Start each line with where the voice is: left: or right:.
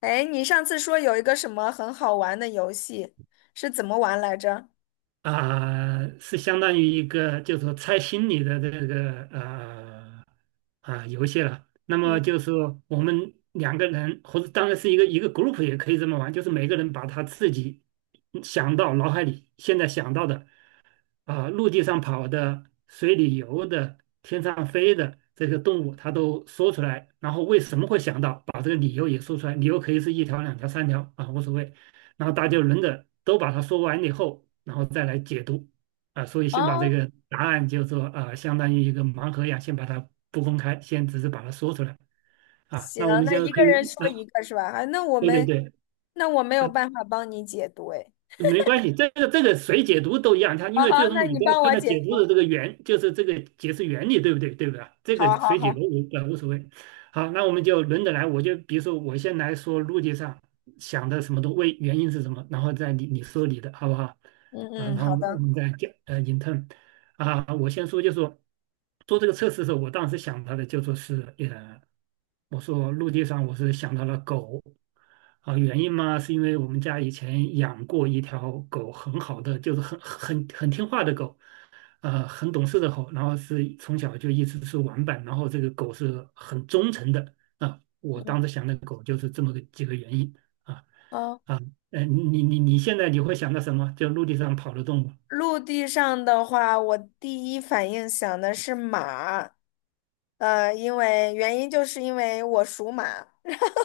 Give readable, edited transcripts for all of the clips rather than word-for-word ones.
left: 哎，你上次说有一个什么很好玩的游戏，是怎么玩来着？
right: 是相当于一个就是说猜心理的这个游戏了。那么
left: 嗯。
right: 就是说我们两个人，或者当然是一个一个 group 也可以这么玩，就是每个人把他自己想到脑海里现在想到的，陆地上跑的、水里游的、天上飞的这个动物，它都说出来。然后为什么会想到把这个理由也说出来？理由可以是一条、两条、三条啊，无所谓。然后大家轮着都把它说完以后，然后再来解读。所以先把这
left: 哦，
right: 个答案，就是说啊，相当于一个盲盒一样，先把它不公开，先只是把它说出来。
left: 行，
right: 那我们
left: 那
right: 现在
left: 一
right: 可
left: 个人
right: 以，
left: 说一个是吧？啊，那我
right: 对对
left: 们
right: 对。
left: 那我没有
right: 啊
left: 办法帮你解读，哎，
right: 没关系，这个谁解读都一样，它因
left: 好
right: 为最
left: 好，
right: 终
left: 那
right: 你
left: 你
right: 都要
left: 帮
right: 看
left: 我
right: 它
left: 解
right: 解读的
left: 读，
right: 这个原，就是这个解释原理，对不对？对不对？这个
left: 好好
right: 谁解读
left: 好，
right: 无所谓。好，那我们就轮着来，我就比如说我先来说逻辑上想的什么都为原因是什么，然后再你说你的好不好？
left: 嗯
right: 啊，然
left: 嗯，
right: 后
left: 好
right: 我
left: 的，
right: 们再讲in t e r n， 我先说就说做这个测试的时候，我当时想到的就说是。我说陆地上，我是想到了狗，啊，原因嘛，是因为我们家以前养过一条狗，很好的，就是很听话的狗，很懂事的狗，然后是从小就一直是玩伴，然后这个狗是很忠诚的，啊，我当
left: 嗯。
right: 时想的狗就是这么个几个原因。啊
left: 哦，
right: 啊，呃，你你你现在你会想到什么？就陆地上跑的动物。
left: 陆地上的话，我第一反应想的是马，因为原因就是因为我属马，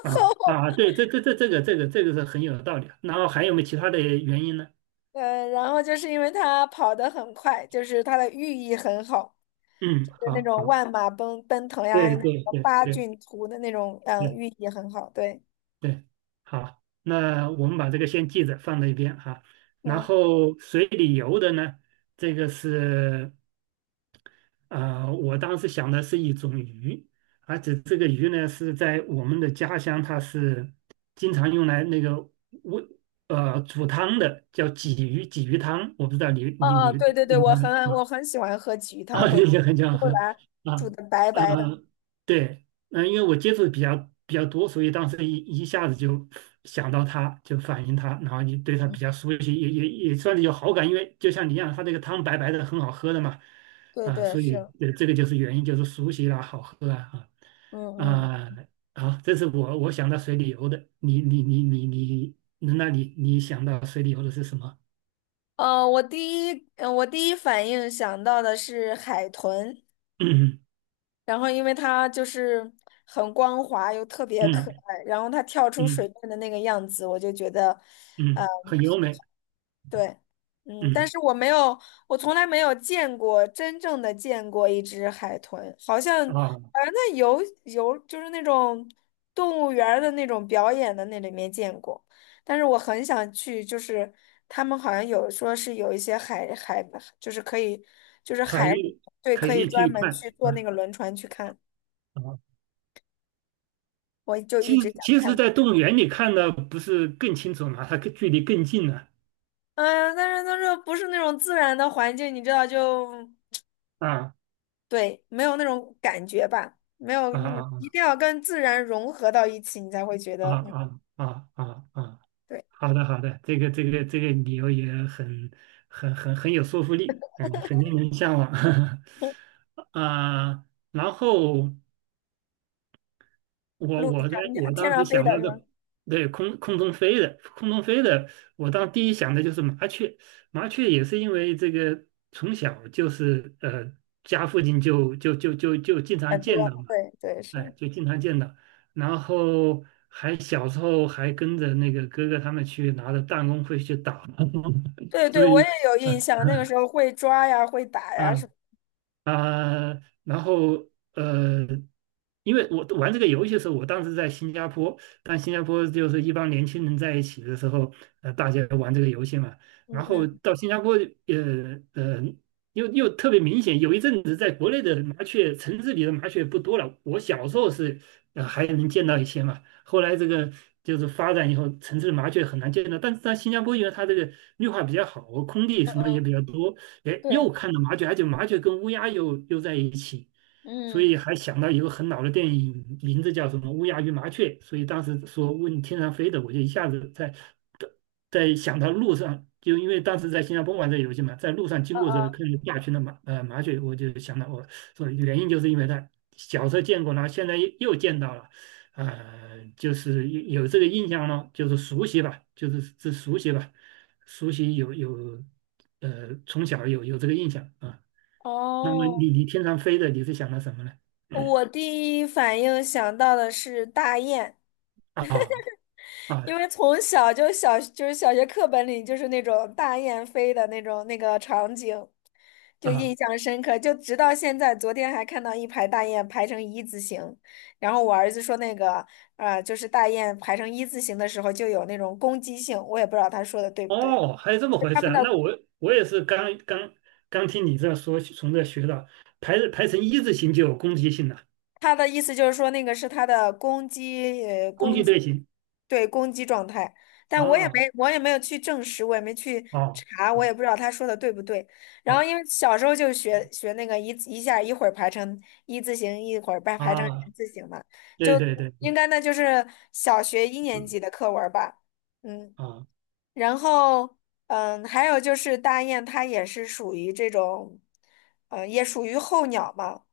right: 啊对，这个是很有道理的，然后还有没有其他的原因呢？
left: 然后就是因为它跑得很快，就是它的寓意很好。
right: 嗯，
left: 就那
right: 好
left: 种
right: 好。
left: 万马奔腾呀，还有
right: 对
left: 那
right: 对
left: 个
right: 对
left: 八
right: 对
left: 骏图的那种，嗯，
right: 对
left: 寓意很好。对，
right: 对，好，那我们把这个先记着放在一边哈。然
left: 嗯。
right: 后水里游的呢，这个是我当时想的是一种鱼，而且这个鱼呢是在我们的家乡，它是经常用来那个煨煮汤的，叫鲫鱼，鲫鱼汤。我不知道你
left: 哦
right: 你
left: 哦，
right: 你
left: 对对对，
right: 你
left: 我
right: 们。
left: 很
right: 嗯
left: 我很喜欢喝鲫鱼 汤，
right: 啊，
left: 会
right: 也很欢
left: 会
right: 喝
left: 把它煮
right: 啊，
left: 的白白的。
right: 呃，因为我接触的比较多，所以当时一下子就想到他，就反映他，然后你对他
left: 嗯，
right: 比较熟悉，也算是有好感，因为就像你一样，他这个汤白白的，很好喝的嘛，
left: 对对
right: 所以
left: 是，
right: 这个就是原因，就是熟悉啦，好喝啊。
left: 嗯
right: 啊
left: 嗯。
right: 啊，好，这是我我想到水里游的，你你你你你，那你想到水里游的是什么？
left: 我第一反应想到的是海豚，
right: 嗯
left: 然后因为它就是很光滑又特别可
right: 嗯
left: 爱，然后它跳出水
right: 嗯
left: 面的那个样子，我就觉得，嗯、
right: 嗯，很优美。
left: 对，嗯，但
right: 嗯
left: 是我没有，我从来没有见过真正的见过一只海豚，好像，
right: 啊。
left: 那游就是那种动物园儿的那种表演的那里面见过，但是我很想去，就是他们好像有说是有一些海，就是可以，就是
right: 海
left: 海里，
right: 域
left: 对，
right: 可
left: 可以
right: 以
left: 专
right: 去
left: 门
right: 看
left: 去坐那个
right: 啊
left: 轮船去看，
right: 啊！
left: 我就一
right: 其实
left: 直想
right: 其实，
left: 看，
right: 在动物园里看的不是更清楚吗？它更距离更近了。
left: 嗯，但是它这不是那种自然的环境，你知道就。
right: 啊
left: 对，没有那种感觉吧，没有，
right: 啊
left: 你一
right: 啊
left: 定要跟自然融合到一起，你才会觉
right: 啊
left: 得，嗯，
right: 啊啊啊啊！
left: 对。
right: 好的好的，这个这个这个理由也很很有说服力，嗯，很令人向往 啊。然后我
left: 陆地
right: 我的
left: 上、你
right: 我
left: 天
right: 当时
left: 上飞
right: 想
left: 的
right: 到
left: 是吧？
right: 的，对空空中飞的，我当第一想的就是麻雀，麻雀也是因为这个从小家附近就经常
left: 很
right: 见
left: 多，
right: 到嘛，
left: 对对是，
right: 哎，就经常见到，然后还小时候还跟着那个哥哥他们去拿着弹弓会去打，
left: 对
right: 所
left: 对，我也
right: 以。
left: 有印象，那个时候会抓呀，会打呀，
right: 啊，
left: 是，
right: 啊、然后呃，因为我玩这个游戏的时候，我当时在新加坡，但新加坡就是一帮年轻人在一起的时候，大家玩这个游戏嘛。然
left: 嗯
right: 后
left: 嗯，
right: 到新加坡，呃呃，又又特别明显，有一阵子在国内的麻雀，城市里的麻雀不多了。我小时候是还能见到一些嘛，后来这个就是发展以后，城市的麻雀很难见到。但是在新加坡，因为它这个绿化比较好，空地什么也比较多，哎，又
left: 对，
right: 看到麻雀，而且麻雀跟乌鸦又在一起，所
left: 嗯，
right: 以还想到一个很老的电影，名字叫什么《乌鸦与麻雀》，所以当时说问天上飞的，我就一下子在在想到路上，就因为当时在新加坡玩这个游戏嘛，在路上经
left: 啊
right: 过的时候
left: 啊。
right: 看见大群的麻雀，我就想到我说原因就是因为它小时候见过，然后现在又见到了。就是有这个印象了，就是熟悉吧，就是是熟悉吧。熟悉有有，呃，从小有这个印象啊。那么
left: 哦，
right: 你天上飞的，你是想到什么呢？
left: 我第一反应想到的是大雁。
right: 啊啊
left: 因为从小就是小学课本里就是那种大雁飞的那种那个场景，就印
right: 啊！
left: 象深刻。就直到现在，昨天还看到一排大雁排成一字形，然后我儿子说那个就是大雁排成一字形的时候就有那种攻击性，我也不知道他说的对不对。
right: 哦，还有这么回
left: 他
right: 事
left: 们
right: 啊？
left: 的
right: 那我我也是刚刚听你这说，从这学到排排成一字形就有攻击性了，
left: 他的意思就是说，那个是他的攻击，
right: 攻击队形。
left: 对，攻击状态。但我也
right: 啊
left: 没，我也没有去证实，我也没去
right: 啊
left: 查，我也
right: 啊
left: 不知道他说的对不对。然
right: 哦
left: 后因为小时候就学那个一字一下，一会儿排成一字形，一会儿排成
right: 啊！
left: 人字形嘛，
right: 对
left: 就
right: 对对。
left: 应该那就是小学一年
right: 嗯
left: 级的课文儿吧。嗯，
right: 啊
left: 然后嗯，还有就是大雁，它也是属于这种，也属于候鸟嘛。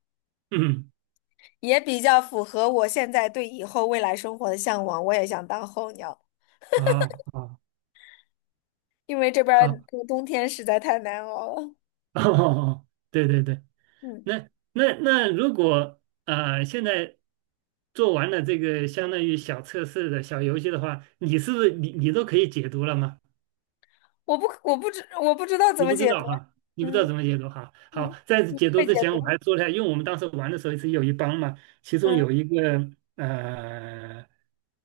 right: 嗯
left: 也比较符合我现在对以后未来生活的向往。我也想当候鸟，
right: 啊啊
left: 因为这边
right: 好，
left: 儿过冬天实在太难熬了。
right: 哦，对对对。
left: 嗯。
right: 那那那如果现在做完了这个相当于小测试的小游戏的话，你是不是你你都可以解读了吗？
left: 我不知道怎
right: 你
left: 么
right: 不知
left: 解读。
right: 道哈，你不知道
left: 嗯
right: 怎么解读哈。好，
left: 嗯，
right: 在
left: 你
right: 解读
left: 会解
right: 之前我
left: 读？
right: 还说了一下因为我们当时玩的时候是有一帮嘛，其中
left: 嗯，
right: 有一个呃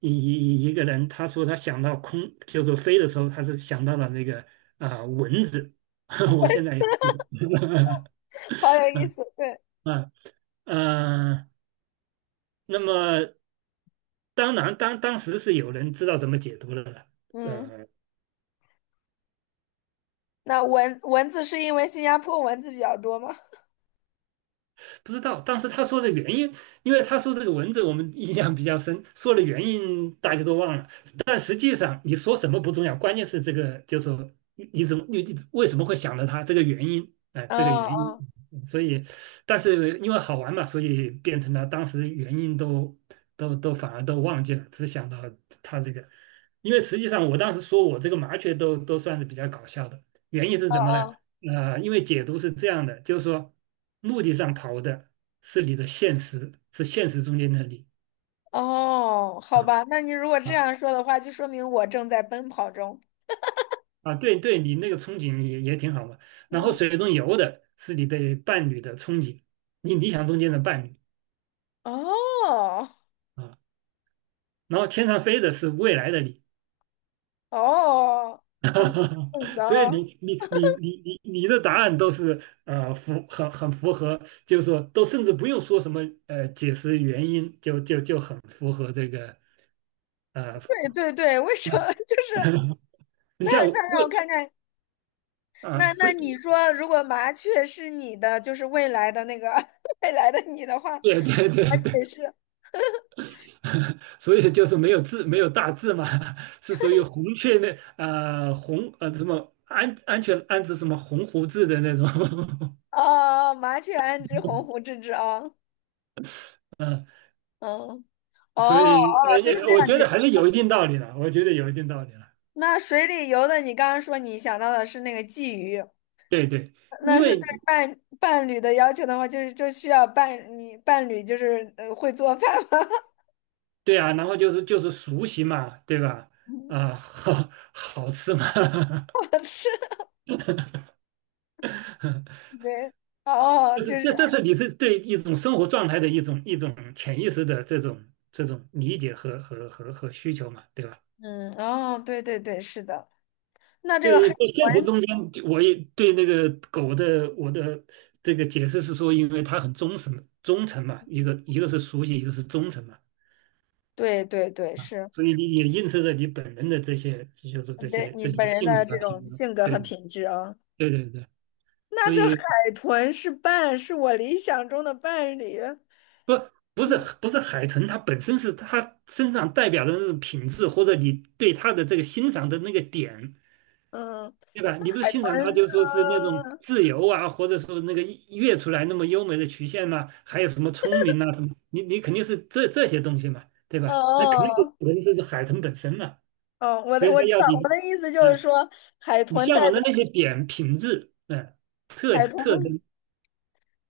right: 一个人，他说他想到空，就是飞的时候，他是想到了那个蚊子。我现在也是，
left: 好有
right: 啊
left: 意思。对，
right: 啊。呃，那么当然，当时是有人知道怎么解读了的。
left: 嗯。
right: 呃，
left: 那蚊子是因为新加坡蚊子比较多吗？
right: 不知道。当时他说的原因，因为他说这个文字我们印象比较深，说的原因大家都忘了。但实际上你说什么不重要，关键是这个，就是说你为什么会想到他这个原因，这个
left: 嗯，
right: 原因。
left: 嗯，
right: 嗯所以，但是因为好玩嘛，所以变成了当时原因都反而都忘记了，只想到他这个。因为实际上我当时说我这个麻雀都算是比较搞笑的。原因是什么呢？
left: 嗯，
right: 因为解读是这样的，就是说，陆地上跑的是你的现实，是现实中间的你。
left: 嗯。哦，
right: 啊
left: 好吧，那你如果这
right: 啊
left: 样说的话，就说明我正在奔跑中。
right: 对对，你那个憧憬也也挺好嘛。然后
left: 嗯。
right: 水中游的是你对伴侣的憧憬，你理想中间的伴侣
left: 哦
right: 啊。然后天上飞的是未来的你，
left: 哦，很
right: 所以
left: 骚。
right: 你的答案都是符很很符合，就是说都甚至不用说什么解释原因，就很符合这个呃。
left: 对对对，为什么？就是
right: 你
left: 那
right: 像
left: 那让我
right: 胃，
left: 看看。
right: 啊，
left: 那
right: 所
left: 那
right: 以
left: 你说，如果麻雀是你的，就是未来的那个 未来的你的话，怎
right: 对对
left: 么
right: 对对，
left: 解释？
right: 所以就是没有字，没有大字嘛，是属于红雀那红啊什么安置什么红胡子的那种，
left: 哦，麻雀安知鸿鹄之志啊？
right: 嗯、
left: 嗯，
right: 所
left: 哦哦，
right: 以
left: 就是那
right: 我
left: 样
right: 觉得
left: 解。
right: 还是有一定道理的，我觉得有一定道理了，
left: 那水里游的，你刚刚说你想到的是那个鲫鱼，
right: 对对，
left: 那
right: 因
left: 是
right: 为
left: 对伴侣的要求的话，就是就需要伴你伴侣就是会做饭吗？
right: 对啊，然后就是熟悉嘛，对 吧？
left: 是，
right: 好好吃嘛，
left: 我吃 对，哦哦，就是。
right: 这是你是对一种生活状态的一种潜意识的这种理解和需求嘛，对吧？
left: 嗯，哦，对对对，是的。那这
right: 对
left: 个海
right: 对，在现实
left: 豚，
right: 中间我也对那个狗的我的这个解释是说，因为它很忠诚嘛，一个一个是熟悉，一个是忠诚嘛，
left: 对对对，
right: 啊，
left: 是
right: 所以你也映射着你本人的这些就是这
left: 对
right: 些
left: 你
right: 这些
left: 本人
right: 性
left: 的
right: 格
left: 这
right: 啊
left: 种
right: 品格，
left: 性格
right: 对
left: 和
right: 对
left: 品质啊。
right: 对对对，
left: 那
right: 所
left: 这
right: 以
left: 海豚是伴，是我理想中的伴侣。
right: 不，不是海豚，它本身是它身上代表的那种品质，或者你对它的这个欣赏的那个点，
left: 嗯，
right: 对吧？
left: 那
right: 你不是
left: 海
right: 欣赏它，
left: 豚，
right: 就说是那种自由啊，或者说那个跃出来那么优美的曲线嘛，还有什么聪明啊什么，你你肯定是这这些东西嘛，对
left: 哦
right: 吧？那肯定
left: 哦，
right: 不肯定是海豚本身嘛，
left: 哦我
right: 所
left: 的
right: 以
left: 我
right: 它
left: 知
right: 要
left: 道，
right: 你，
left: 我的意思就是
right: 嗯，
left: 说，海
right: 你
left: 豚代
right: 向往
left: 表
right: 的那些点品质，嗯，
left: 海豚的
right: 特征。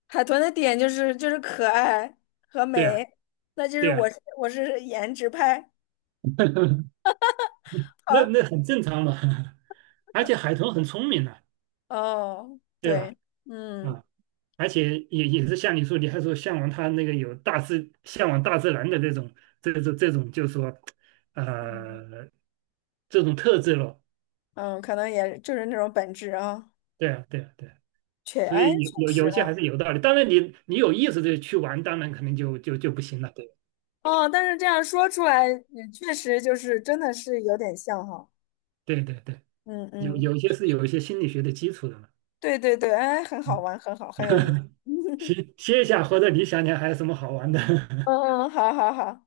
left: 海豚的点就是就是可爱和
right: 对啊，
left: 美，那就是
right: 对啊，
left: 我是颜值派。
right: 那
left: 好。
right: 那很正常嘛，而且海豚很聪明的。
left: 哦，
right: 对吧？
left: 对，嗯。
right: 啊，而且也也是像你说，你还说向往他那个有大自向往大自然的这种这种，就是说，
left: 嗯
right: 呃，这种特质咯。
left: 嗯，可能也就是那种本质啊，
right: 对啊，对啊，对啊，所以有
left: 确
right: 有
left: 实
right: 有些
left: 啊，
right: 还是有道理。当然你，你有意识的去玩，当然可能就就就不行了。对
left: 哦，但是这样说出来，嗯确实就是真的是有点像哈，
right: 对对对，
left: 嗯
right: 有
left: 嗯，
right: 有些是有一些心理学的基础的嘛。
left: 对对对，哎，很好
right: 嗯，
left: 玩，很好，很有意思，
right: 歇一下，或者你想想还有什么好玩的？
left: 嗯 嗯，好好好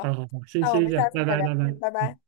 right: 好好好，先
left: 那我
right: 歇
left: 们
right: 一下，
left: 下次
right: 拜
left: 再
right: 拜
left: 聊，
right: 拜拜。
left: 嗯，拜
right: 嗯。
left: 拜。